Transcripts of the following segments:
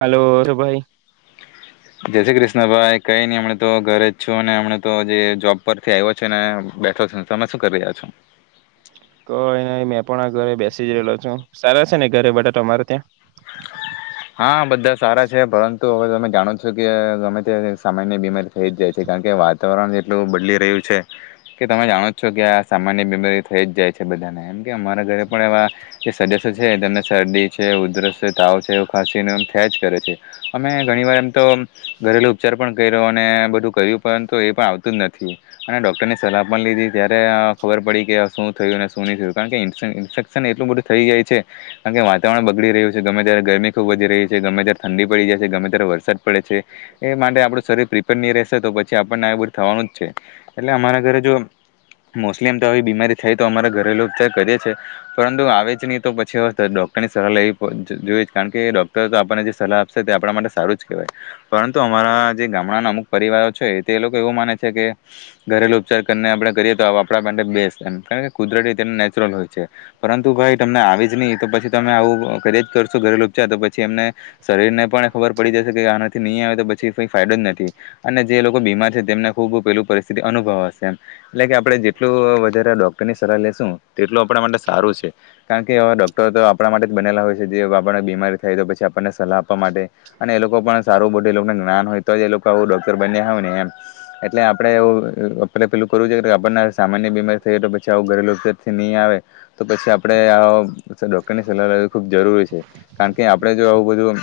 Hello શભાઈ. જય શ્રી કૃષ્ણ ભાઈ કઈ નહી હમમે તો ઘરે જ છું અને હમ તો જે જોબ પરથી આવ્યો છે બેઠો છેને અમે શું કરી રહ્યા છો? કઈ ની મેં પણ આ ઘરે બેસી જ રયલો છું સારા છે ને ઘરે બટા તમારે ત્યાં? હા બધા સારા છે પરંતુ હવે તમે જાણો છો કે અ ગમે ત સામાન્ય બીમારી થઈ જ જાય છે કારણ કે વાતાવરણ જેટલું બદલી રહ્યું છે કે તમે જાણો જ છો કે આ સામાન્ય બીમરી થઈ જ જાય છે, બધાને એમ કે અમારા ઘરે પણ એવા, જે સદસ્યો છે તમને શરદી છે ઉધરસ શે તાવ છે. ખાંસીનું એમ થયા જ કરે છે અમે ઘણીવાર એમ તો ઘરેલું ઉપચાર પણ કઈરો અને બધું કયું પરંતુ એ પણ આવતું જ નથી અને ડૉક્ટરની સલાહ પણ લીધી ત્યારે અ ખબર પડી કે શું થયું અને શું નહીં થયું કારણ કે ઇન્ફે ઇન્ફેક્શન એટલું બધું થઈ જાય છે કારણ કે વાતાવરણ બગડી રહ્યું છે, ગમે ત્યારે ગરમી ખૂબ વધી રહી છે ગમે ત્યારે ઠંડી પડી જાય છે ગમે ત્યારે વરસાદ પડે છે એ માટે આપડું શરીર પ્રિપેર ની રેશેતો પછી આપણને આય બધું થવાનું જ છે એટલે અમારા ઘરે જો મોસ્લી એમ તો આવી બીમારી થાય તો અમારા ઘરેલુ ઉપચર કરીયે છે પરંતુ આવે જ ની તો પછી હવે ત ડોક્ટરની સલાહ લેવી પ જ જોઈ- કારણ કે ડોક્ટરો તો આપણને જે સલાહ આપશે તે આપણા માટે સારું જ કહેવાય, પરંતુ અમારા જે ગામડાના અમુક પરિવારો છે તે એ લોકો એવું માને છે કે ઘરેલુ ઉપચાર કને આપણે કરીએ તો આપણા માટે બેસ્ટ એમ, કારણ કુદરતી તેમ નેચરલ હોય છે, પરંતુ ભાઈ તમને આવી જ નિહ, તો પછી તમે આવું કરીયે જ કર શું ઘરેલું ઉપચાર તો પછી એમને શરીરને પણ ખબર પડી જશે કે આનાથી નહીં આવે તો પછી કઈ ફાયદો જ નથી અને જે લોકો બીમાર છે તેમને ખુબ પેલું પરિસ્થિતિ અનુભવ હશે એમ એટલે કે આપડે જેટલું વધારે આ ડોક્ટર ની સલાહ લેશું તેટલું આપડા માટે સારું છે કારણ કે આવા ડોક્ટર તો આપડા માટે જ બનેલા હોય છે. જે આપણને બીમારી થાય તો પછી આપણને સલાહ આપવા માટે અને એ લોકો પણ સારું બોડે લોકોને જ્ઞાન હોય તો જ એ લોકો આવું ડોક્ટર બન્યા હોય ને એમ, એટલે આપણેે ઓ ઉં આપડે પેલું કરવું જોઈ કે આપણને સામાન્ય બીમારી થઈય તો પછી આવું ઘરેલુથી ની આવે, તો પછી આપડે અ ડોક્ટર ની સલાહ લેવી, ખૂબ જરૂરી કારણ કે આપડે જો આવું બધું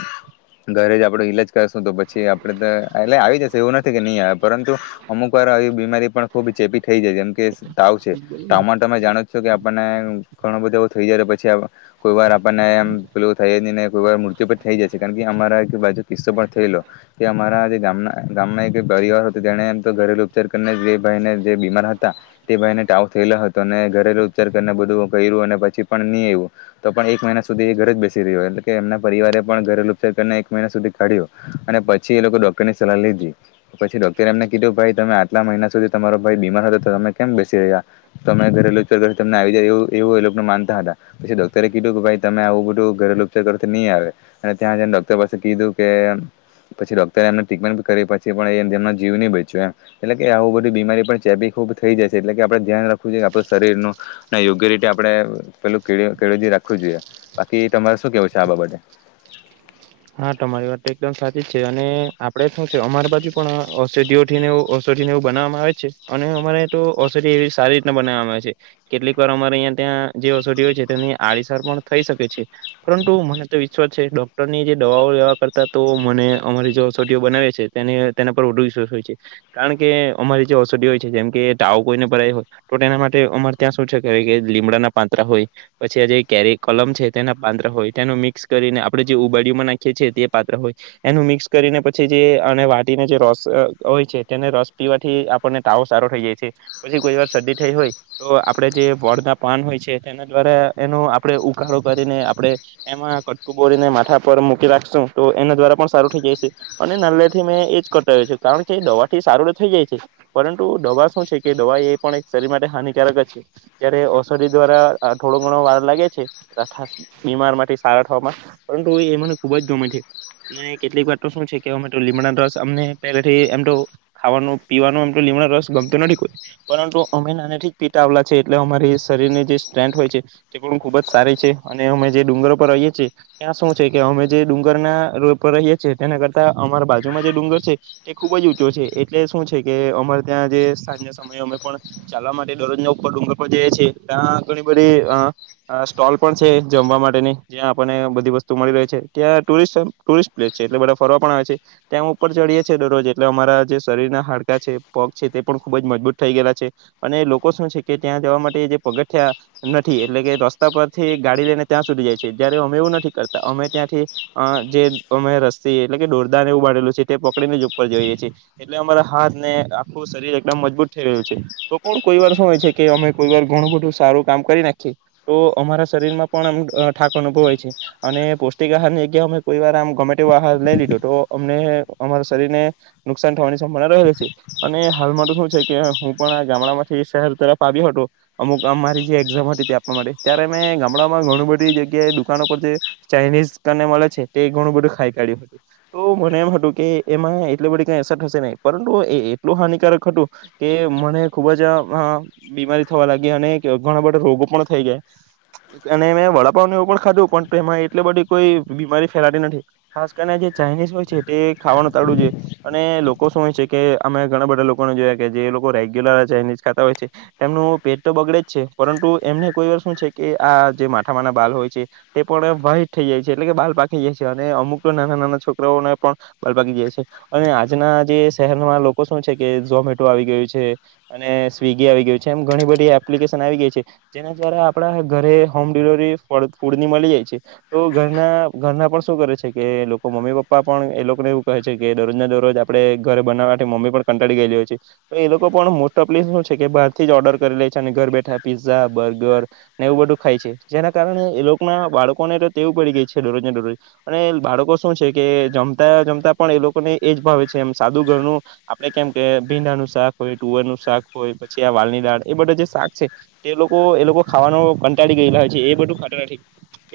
ઘરે જ આપડે ઈલાજ કરશું તો પછી આપડે એટલે આવી જશે એવું નથી કે નહી આવે, પરંતુ અમુક વાર આવી બીમારી પણ ખુબ ચેપી થઈ જાય જેમ કે તાવ છે, તાવમાં તમે જાણો જોકે આપણને ઘણું બધો એવું થઈ જાય તો પછી કોઈ વાર આપણને એમ પેલું થાયજ નીને કોઈવાર મૃત્યુ પણ થઈ જાય છે કારણ કે અમારા એક બાજુ કિસ્સો પણ થયેલો કે અમારા જે ગામના ગામમાં એક પરિવાર હતો તેને એમ તો ઘરેલુ ઉપચાર કરીને જે ભાઈને જે બીમાર હતા તે ભાઈ ને ટાવ થયેલા હતો, અને ઘરેલુ ઉપચાર કરીને બધું કઈરૂ અને પછી પણ ની આઈવું, તો પણ એક મહિના સુધી એ ઘરે જ બેસ રિઓ એટલે કે એમના પરિવારે પણ ઘરેલુ ઉપચાર કરીને એક મહિના સુધી કાઢ્યો અને પછી એ લોકો ડોક્ટરની સલાહ લીધી પછી ડોક્ટરે એમને કીધું ભાઈ તમે આટલા મહિના સુધી તમારો ભાઈ બીમાર હતો તો તમે કેમ બેસી રહ્યા તમે ઘરેલુ ઉપચાર આવી જાય એવ એવું એ લોકો માનતા હતા પછી ડોક્ટરે કીધું કે ભાઈ તમે આવું બધું ઘરેલુચાર કરથી નહીં આવે અને ત્યાં જન ડોક્ટર પાસે કીધું કે એમ પછી ડોક્ટરે એમને ટ્રીટમેન્ટ કરી પછી પણ એ જેમનો જીવ નહી બચ્યો એમ, એટલે કે આવું બધી બીમારી પણ ચેબી ખૂબ થઈ જાય છે એટલે કે આપડે ધ્યાન રાખવું જોઈએ કે આપણું શરીરનું, યોગ્ય રીતે આપડે પેલું કેળ કેળવજી રાખવું જોઈએ, બાકી તમારે શું કેવું છે આ બાબતે? હા તમારી વાત તો એકદમ સાચી જ છે અને આપડે શું છે અમારા બાજુ પણ ઔષધિઓથીને એવ ઔષધિ ને એવું બનાવવામાં આવે છે અને અમારે તો ઔષધિ એવી સારી રીતના બનાવવામાં આવે છે કેટલીક વાર અમારે અહીંયા ત્યાં જે ઔષધિ હોય છે તેની આડીસર પણ થઈ શકે છે પરંતુ મને તો વિશ્વાસ છે ડોક્ટરની જે દવાઓ લેવા કરતાં તો મને અમારી જે ઔષધિઓ બનાવે છે તેને તેના પર વધુ વિશ્વાસ હોય છે કારણ કે અમારી જે ઔષધિઓ હોય છે જેમ કે ટાવ કોઈને ભરાય હોય તો તેના માટે અમારે ત્યાં શું છે કે કે લીમડાના પાંતરા હોય પછી આ જે કેરી કલમ છે તેના પાંતરા હોય તેનું મિક્સ કરીને આપડે જે ઉબેટ એમા નાખીએ છીએ તે પાત્ર હોય એનું મિક્સ કરીને પછી જે અને વાટીને જે રસ અ હોય છે તેને રસ પીવાથી આપણને તાવો સારો થઈ જાય છે પછી કોઈ વાર શરદી થઈ હોય તો આપણે જે વળ ના પાન હોય છે તેના દ્વારા એનો આપણે ઉકાળો કરીને આપણે એમાં કટકુ બોરીને માથા પર મૂકી રાખશું તો એના દ્વારા પણ સારું થઈ જાય છે. અને નાલ્લે થી મેં એ જ કરતો આયો છું કારણ કે દવા થી સારું થઈ જાય છે પરંતુ દવા શું છે કે દવા એ પણ એક શરીર માટે હાનિકારક જ છે જય્યારે ઔષધિ દ્વારા અ થોડો ઘણો વાર લાગે છે. બીમાર માંથી સારા થવામાં પણ તો એ મને ખુબ જ ગમે છે. અને કેટલીક વાત તો શું છે કે અમે લીમડા રસ અમને પહેથી એમ તો ખાવાનું પીવાનો એમ લીમડા રસ ગમતો નથી પરંતુ અમે નાનાથી જ પીતા આવલા છે એટલે અમારી શરીર ની જે સ્ટ્રેન્થ હોય છે તે પણ ખુબ જ સારી છે અને અમે જે ડુંગરો પર રહીએ છીએ ત્યાં શું છે કે અમે જે ડુંગરના રોડ પર રહીએ છીએ તેના કરતા અમારા બાજુમાં જે ડુંગર છે તે ખુબ જ ઊંચો છે એટલે શું છે કે અમારે ત્યાં જે સાંજના સમયે અમે પણ ચાલવા માટે દરરોજના ઉપર ડુંગર પર જઈએ છીએ ત્યાં ઘણી બધી અ સ્ટોલ પણ છે જમવા માટેની જ્યાં આપને બધી વસ્ તું મળી રહે છે. ત્યાં ટુઈસમ ટુરિસ્ટ પ્લેસ છે એટલે બધા ફરવા પણ આવે છે ત્યાં ઉપર ચડીએ છીએ દરરોજ એટલે અમારા જે શરીરના હાડકા છે પગ છે તે પણ ખુબ જ મજબૂત થઈ ગયેલા છે અને લોકો શું છે કે ત્યાં જવા માટે જે પગથિયા નથી એટલે કે રસ્તા પરથી ગાડી લઈને ત્યાં સુધી જાય છે જય્યારે અમે એવું નથી કર ત અમે ત્યાંથી અ જે અમે રસ્સી એટલે કે દોરદાને એવું બાડેલું છે તે પકડીને જ ઉપર જઈએ છીએ એટલે અમારા હાથ ને આખું શરીર એકદમ મજબૂત થઈ રહ્યું છે તો પણ કોઈ વાર શું હોય છે કે અમે કોઈ વાર ઘણું બધું સારું કામ કરી નાખીએ તો અમારા શરીર માં પણ અમ અ ઠાક અનુભવાય છે. અને પોસ્ટીક આહાર ની જગ્યા અમે કોઈ વાર આમ ગમે તેવો આહાર લઈ લીધો તો અમને અમારા શરીરને નુકસાન થવાની સંભાવના રહેલી છે અને હાલમાં તો શું છે કે હું પણ આ ગામડા માંથી શહેર તરફ આવ્યો હતો અમુક આ મારી જે એક્ઝામ હતી તે આપવા માટે ત્યારે મેં ગામડામાં ઘણી બધી જગ્યાએ દુકાનો પર જે ચાઈનીઝ કનેમળે છે તે ઘણું બધું ખાઈ કાઢ્યું હતું તો મને એમ હતું કે એમાં એટલી બધી કઈ અસર થશે નહી પરંતુ એ એટલું હાનિકારક હતું કે મને ખુબ જ અ બીમારી થવા લાગી અને ઘણા બધા રોગો પણ થઈ ગયા અને મેં વડાપાવને એવું પણ ખાધું પણ તેમા એટલી બધી કોઈ બીમારી ફેલાતી નથી ખાસ કરીને જે ચાઇનીઝ હોય છે તે ખાવાનું તાડવું જોઈએ અને લોકો શું હોય છે કે અમે ઘણા બધા લોકોને જોયા કે જે લોકો રેગ્યુલર ચાઇનીઝ ખાતા હોય છે તેમનું પેટ તો બગડે જ છે પરંતુ એમને કોઈ વાર શું છે કે આ જે માથામાંના બાલ હોય છે તે પણ વાઇટ થઈ જાય છે એટલે કે બાલ પાકી જાય છે અને અમુક તો નાના-નાના છોકરાઓને પણ બાલ પાકી જાય છે. અને આજના જે શહેરમાં લોકો શું છે કે ઝોમેટો આવી ગયું છે અને સ્વીગી આવી ગયું છે એમ ઘણી બધી એપ્લિકેશન આવી ગઈ છે જેના દ્વારા આપડા ઘરે હોમ ડિલિવરી ફળ ફૂડની મલી જાય છે. તો ઘરના ઘરના પણ શું કરે છે કે લોકો મમ્મી પપ્પા પણ એ લોકોને એવું કહે છે કે દરરોજ ના દરરોજ આપડે ઘરે બનાવાથી મમ્મી પણ કંટાળી ગયેલી હોય છે તો એ લોકો પણ મોસ્ટ ઓપલી શું છે કે બારથી જ ઓર્ડર કરી લે છે અને ઘર બેઠા પીઝા બર્ગર ને એવું બધું ખાય છે જેના કારણે એ લોકના બાળકોને ટેવ પડી ગઈ છે. દરોજને દરરોજ અને બાળકો શું છે કે જમતા જમતા પણ એ લોકોને એજ ભાવે છે એમ સાદુ ઘરનું આપડે કેમ કે ભીંડાનું શાક હોય તુવેરનું શાક હોય પછી આ વાલની દાળ એ બધું જે શાક છે તે લોકો એ લોકો ખાવાનો કંટાળી ગયેલા હોય છે એ બધું ખાતા નથી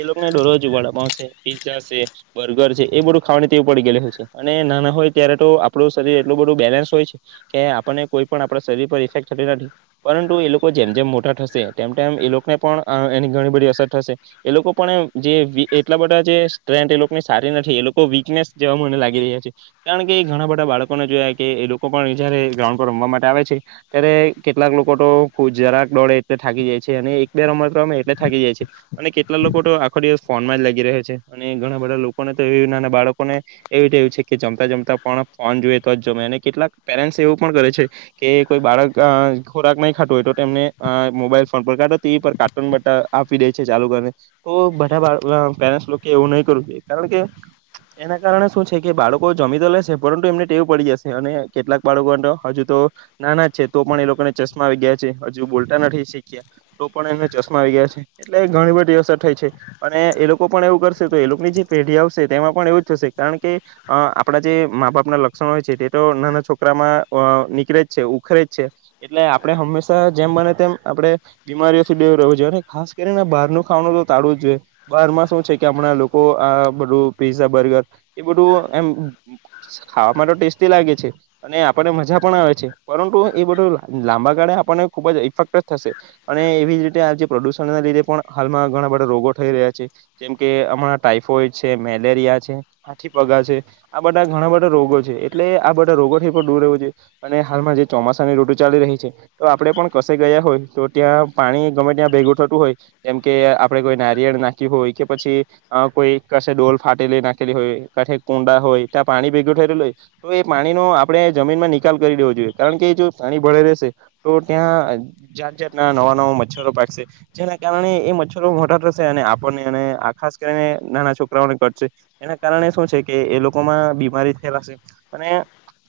એ લોક ને દરરોજ વડાપાવ શે, પીઝા શે, બર્ગર છે એ બધું ખાવાની તેવું પડી ગએલી હશે. અને નાના હોય ત્યારે તો આપણું શરીર એટલું બધું બેલેન્સ હોય છે કે આપણને કોઈ પણ આપણા શરીર પર ઇફેક્ટ થતી નથી પરંતુ એ લોકો જેમ-જેમ મોટા થશે તેમ-તેમ એ લોકોને પણ અ એની ઘણી બધી અસર થશે એ લોકો પણ એ જે વી એટલા બધા જે સ્ટ્રેન્થ એ લોકોની સારી નથી એ લોકો વીકનેસ જેવા મને લાગી રહ્યા છે કારણ કે ઘણા બધા બાળકોને જોયા કે એ લોકો પણ જયારે ગ્રાઉન્ડ પર રમવા માટે આવે છે ત્યારે કેટલાક લોકો તો ખુ જરાક દોડે એટલે થાકી જાય છે અને એક બે રમત રમે એટલે થાકી જાય છે અને કેટલા લોકો તો આખો દિવસ ફોન માં જ લાગી રહે છે અને ઘણા બધા લોકોને તો એ બાળકોને એવી ટેવ છે કે જમતા જમતા પણ ફોન જોઈ તો જ જમે અને કેટલાક પેરેન્ટસ એવું પણ કરે છે કે કોઈ બાળક અ ખોરાક નહી ખાતું હોય તો તેમને અ મોબાઈલ ફોન પર કાટો ટીવી પર કાર્ટૂન બટા આપી દે છે ચાલુ કરીને તો બ [unintelligible] પેરેન્સ લોકો એવું નઈ કરુ જોઈએ કારણ કે એના કારણે શું છે કે બાળકો જમીતો લેશે પરંતુ એમને ટેવું પડી જશે અને કેટલાક બાળકો તો હજુ તો નાના જ છે તો પણ એ લોકોને ચશ્મા આવી ગયા છે હજુ બોલતા નથી શીખ્યા તો પણ એને ચશ્મા આવી ગયા છે એટલે ઘણી બધી અસર થઈ છે. અને એ લોકો પણ એવું કરશે તો એ લોકોની જે પેઢી આવશે તેમાં પણ એવું જ થશે કારણ કે અ આપણા જે મા બાપના લક્ષણ હોય છે તે તો નાના છોકરામાં ઓઅ નીકળે જ છે ઉખરે જ છે એટલે આપણે હંમેશા જેમ બને તેમ આપડે બીમારીઓથી દેવ રહેવું જોઈએ અને ખાસ કરીને બહારનું ખાવાનું તો તાળવું જ જોઈએ. બારમાં શું છે કે આપણા લોકો આ બધું પીઝા, બર્ગર એ બધું એમ ઉમ્મ ઉ ખાવા માટે ટેસ્ટી લાગે છે અને આપણને મજા પણ આવે છે પરંતુ એ બધું લા લાંબા ગાળે આપણને ખુબ જ ઇફેક્ટ જ થશે અને એવી જ રીતે આ જે પ્રદુષણ ના લીધે પણ હાલમાં ઘણા બધા રોગો થઈ રહ્યા છે. જેમ કે હમણાં ટાઈફોઇડ છે, મેલેરિયા છે હાથી પગા છે, આ બધા ઘણા બધા રોગો છે એટલે આ બધા રોગો થી પણ દૂર રહેવું જોઈએ અને હાલમાં જે ચોમાસાની ઋતુ ચાલી રહી છે તો આપડણે પણ કસે ગયા હોય તો ત્યાં પાણી ગમે ત્યાં ભેગું થતું હોય જેમકે આપણે કોઈ નારિયેળ નાખ કે હોય કે પછી અ કોઈ કસે ડોલ ફાટેલી નાખેલી હોય કઠે કુંડા હોય ત્યાં પાણી ભેગું થઈ રયલું હોય તો એ પાણીનો આપણે જમીનમાં નિકાલ કરી દેવો જોઈએ કારણ કે જો પાણી ભરાઈ રહેશે તો ત્યાં જાત જાતના નવા-નવા મચ્છરો પાકશે જેના કારણે એ મચ્છરો મોટા થસે અને આપ આપણને અને આ ખાસ કરીને નાના છોકરાઓને કડશે એના કારણે શું છે કે એ લોકોમાં બીમારી ફેલાશે અને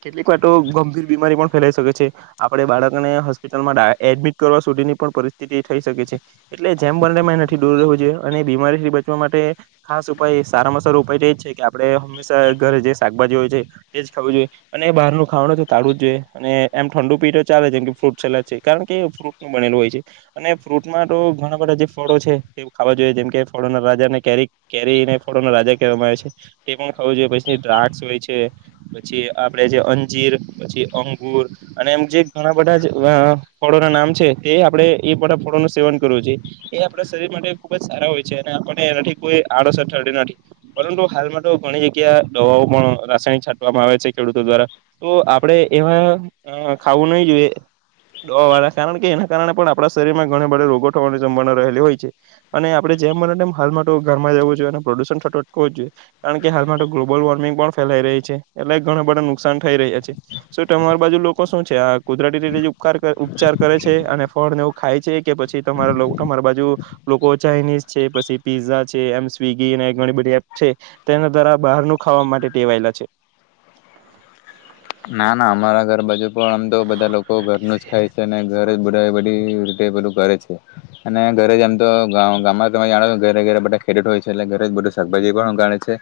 કેટલીક વાતો ગંભીર બીમારી પણ ફેલાઈ શકે છે આપડે બાળકને હોસ્પિટલમાં દા એડમિટ કરવા સુધીની પણ પરિસ્થિતિ થઈ શકે છે એટલે જેમ બંને મે એ નથી દૂર રહેવું જોઈએ. અને બીમારીથી બચવા માટે ખાસ ઉપાય સારા મા સારો ઉપાય તો એ જ છે કે આપડે હંમેશા ઘરે જે શાકભાજી હોય છે એ જ ખાવું જોઈએ અને એ બહારનું ખાવાનું તો તાળવું જ જોઈએ અને એમ ઠંડુ પી તો ચાલે છે જેમ કે ફ્રૂટ સલાટ છે કારણ કે ફ્રૂટનું બનેલું હોય છે અને ફ્રૂટમાં તો ઘણા બધા જે ફળો છે તે ખાવા જોઈએ જેમ કે ફળોના રાજાને કેરી કેરીને ફળોના રાજા કહેવામાં આવે છે. તે પણ ખાઉં જોઈએ પછી દ્રાક્ષ હોય છે પછી આપડે જે અંજીર પછી અંગુર અને એમ જે ઘણા બધા જ અ ફળોના નામ છે તે આપણેે એ બધા ફળોનું સેવન કરવું જોઈએ એ આપણા શરીર માટે ખૂબ જ સારા હોય છે અને આપણને એનાથી કોઈ આડઅસર થતી નથી પરંતુ હાલમાં તો ઘણી જગ્યા દવાઓ પણ રાસાયણિક છાંટવામાં આવે છે ખેડૂતો દ્વારા તો આપણે એવા અ ખાવું નઈ જોઈએ દવા વાળા કારણ કે એના કારણે પણ આપણા શરીરમાં ગણે બધે રોગો થવાની સંભાવના રહેલી હોય છે. અને આપડે જેમ બને તેમ હાલમાં તો ઘરમાં જ રેઉ જોઈએ અને પ્રદુષણ થતઅટકવું જ જોઈએ કારણ કે હાલમાં ગ્લોબલ વોર્મિંગ પણ ફેલાઈ રહી છે, એટલે ઘણા બધા નુકસાન થઈ રહ્યા છે, શું તમારી બાજુ લોકો શું છે આ કુદરતી રીતે ઉપકાર કરે ઉપ ચાર કરે છે અને ફળને એઉ ખાય છે કે પછી તમારે લવ તમારી બાજુ લોકો ચાઇનીઝ છે પશી પીઝા છે એમ સ્વિગી અને ઘણી બધી એપ છે તેના દ્વારા બહારનું ખાવા માટે ટેવાયેલા છે? ના ના અમારા ઘર બાજુ પણ આમ તો બધા લોકો ઘરનું જ ખાય છે ને ઘર જ બધા બધી બધું ઘે છે અને ઘરે જ એમ તો ગામમાં તમે જાણોો ઘરે ઘરે બધા ખેતો હોય છે, એટલે ઘરે જ બધું શાકભાજી પણ ગાળે છે,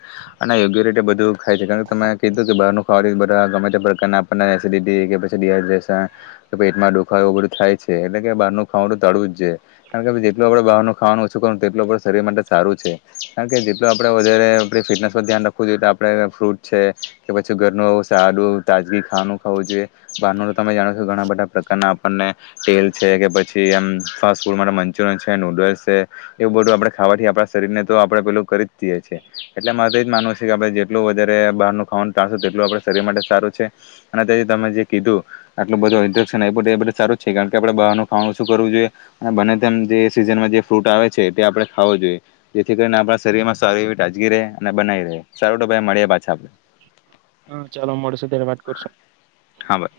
અને યોગ્ય રીતે બધું ખાય છે કારણ તમે કીધું કે બારું ખાવાનું બધા ગમે જે પ્રકારના આપણને એસિડિટી કે પછી ડિહાઈડ્રેશન કે પેટમાં દુખાવ, એવું બધું થાય છે એટલે કે બહારનું ખાવાનું તો તળું જ છે, કારણ કે જેટલું આપણે બહારનું ખાવાનું ઓછું કરું તેટલું આપણું શરીર માટે સારું છે, કારણ કે જેટલું આપણે વધારે આપણી ફિટનેસ પર ધ્યાન રાખવું જોઈએ તો આપણે ફ્રૂટ છે, કે પછી ઘરનું એવું સાડું. તાજગી ખાવાનું ખાવું જોઈએ બહારનું તો તમે જાણો છો, કે ઘણા બધા પ્રકારના આપણને તેલ છે, કે પછી એમ ફાસ્ટ ફૂડ માટે મંચુરિયન છે, નૂડલ્સ છે એવું બધું આપણે ખાવાથી આપણા શરીરને તો આપણે પેલું કરી જઈએ છીએ એટલે મારે તો એ જ માનવું છે, કે આપણે જેટલું વધારે બહારનું ખાવાનું ટ્રાશું તેટલું આપણા શરીર માટે સારું અને તેથી તમે જે કીધું આટલું બધું ન્ફેશન બધું સારું છે, કારણ કે આપણે બહારનું ખાવાું શું કરવું જોઈએ અને બને તેમ જે સીઝનમાં જે ફ્રૂટ આવે છે, તે આપણે ખો જોઈએ જેથી કરીને આપણા શરીરમા સારી એવી તાજગી રહે, અને બનાવી રહે સારું ભાઈ મળ્યા પાછા આપ હા, ચાલો મળસ ધન્યવાદ કરશો. હા, બ